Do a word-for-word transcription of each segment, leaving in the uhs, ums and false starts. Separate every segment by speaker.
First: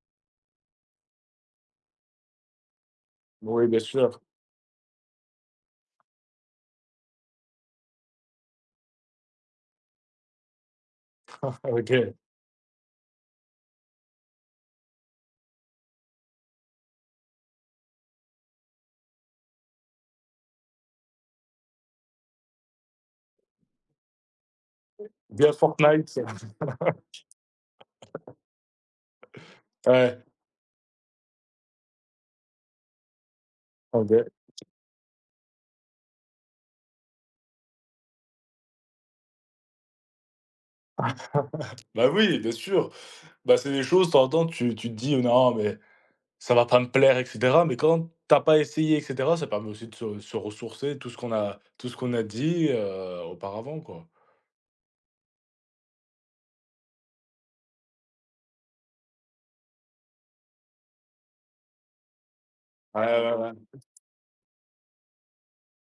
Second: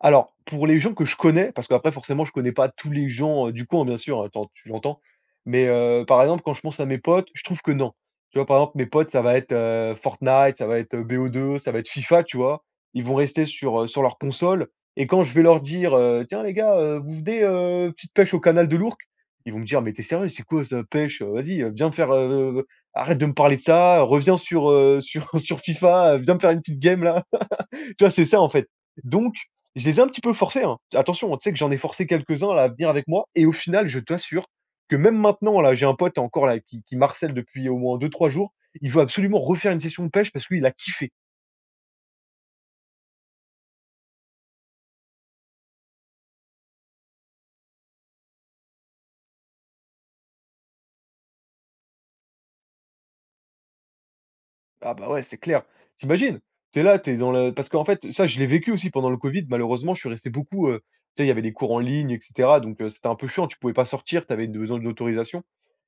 Speaker 1: Alors, pour les gens que je connais, parce qu'après forcément je connais pas tous les gens, heu, du
Speaker 2: Oui, bien
Speaker 1: coin, bien
Speaker 2: sûr.
Speaker 1: sûr, heu, tu en tu l'entends? Mais heu, par exemple, quand je pense à mes potes, je trouve que non. Tu vois, par exemple, mes potes ça va être, heu, Fortnite, ça va être, heu, BO2, ça va être
Speaker 2: OK.
Speaker 1: FIFA, tu vois? Ils vont rester sur, heu, sur leur console et quand je vais leur dire: «Heu, tiens les gars, heu, vous venez, heu, petite pêche au canal de l'Ourcq?» Ils vont me dire: «Mais tu es sérieux, c'est quoi ça pêche, heu? Vas-y, heu, viens me faire, heu, arrête de me parler de ça, reviens sur, heu, sur
Speaker 2: Ou bien
Speaker 1: sur
Speaker 2: Fortnite
Speaker 1: FIFA,
Speaker 2: c'est
Speaker 1: viens me faire une petite game, là». Tu vois, c'est ça en fait. Donc je les ai un petit
Speaker 2: Ouais.
Speaker 1: peu forcés, hein. Attention, hein, tu sais que j'en ai forcé quelques-uns là, à venir avec moi et au final je
Speaker 2: Ah, beh
Speaker 1: t'assure que même maintenant, là j'ai un pote encore, là, qui qui m'harcèle depuis au moins deux-trois jours, il veut absolument refaire une session de pêche parce qu'il a kiffé.
Speaker 2: Bah, oui, bien sûr. Bah, c'est des choses, de temps en temps, tu tu te dis: «Non, mais ça va pas me plaire», et cetera. Mais quand tu as pas essayé, et cetera, ça permet aussi de se se ressourcer tout ce qu'on a tout ce qu'on a dit, heu, auparavant, quoi.
Speaker 1: Ah bah, ouais, c'est clair. Tu imagines, tu es là, tu es dans le parce qu'en fait ça, je l'ai vécu aussi pendant le Covid, malheureusement je suis resté beaucoup, heu, tu sais, il y avait des cours en ligne et cetera, donc heu,
Speaker 2: Ouais,
Speaker 1: c'était un peu
Speaker 2: ouais,
Speaker 1: chiant, tu pouvais
Speaker 2: ouais.
Speaker 1: pas sortir, tu avais besoin d'autorisation.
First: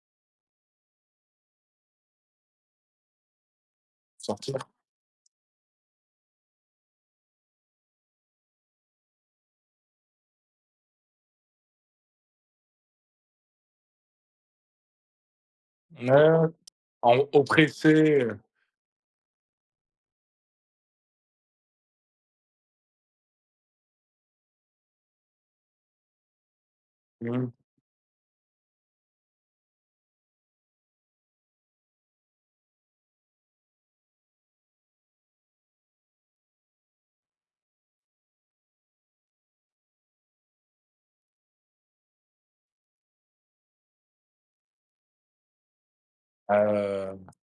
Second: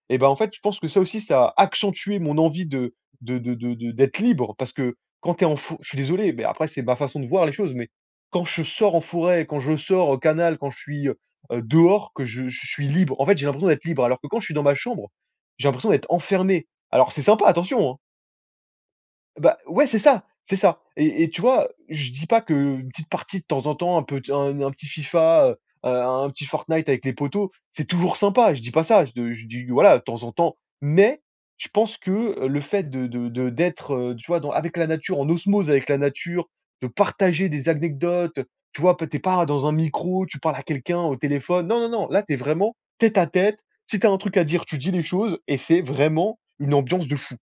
Speaker 1: Et ben, en fait, je pense que ça aussi, ça a accentué mon envie de de de de de d'être libre
Speaker 2: Sortir.
Speaker 1: parce que quand tu es en fo je suis désolé, mais après c'est ma façon de voir les choses, mais quand je sors en forêt, quand je sors au canal, quand je suis, heu, dehors, que je j je suis libre, en fait, j'ai l'impression d'être libre, alors que quand je suis dans ma chambre, j'ai l'impression d'être
Speaker 2: N ouais.
Speaker 1: enfermé. Alors
Speaker 2: On
Speaker 1: c'est
Speaker 2: est
Speaker 1: sympa, attention,
Speaker 2: oppressé,
Speaker 1: hein.
Speaker 2: heu.
Speaker 1: Bah ouais, c'est ça, c'est ça. Et et tu vois, je dis pas qu'une petite partie de temps en temps, un pet un un petit FIFA, heu, heu, un un petit Fortnite avec les
Speaker 2: Mmh.
Speaker 1: potos, c'est toujours sympa. Je dis pas ça, je d je dis, voilà, de temps en temps. Mais je pense que le fait de de de d'être, heu, tu vois, dans avec la nature, en osmose avec la nature, de partager des acnecdotes, tu vois, p tu es pas dans un micro, tu parles à quelqu'un au téléphone, non, non, non, là tu es vraiment tête à tête, si tu as un truc à dire, tu dis les choses et c'est vraiment une ambiance de
Speaker 2: Hem.
Speaker 1: fou.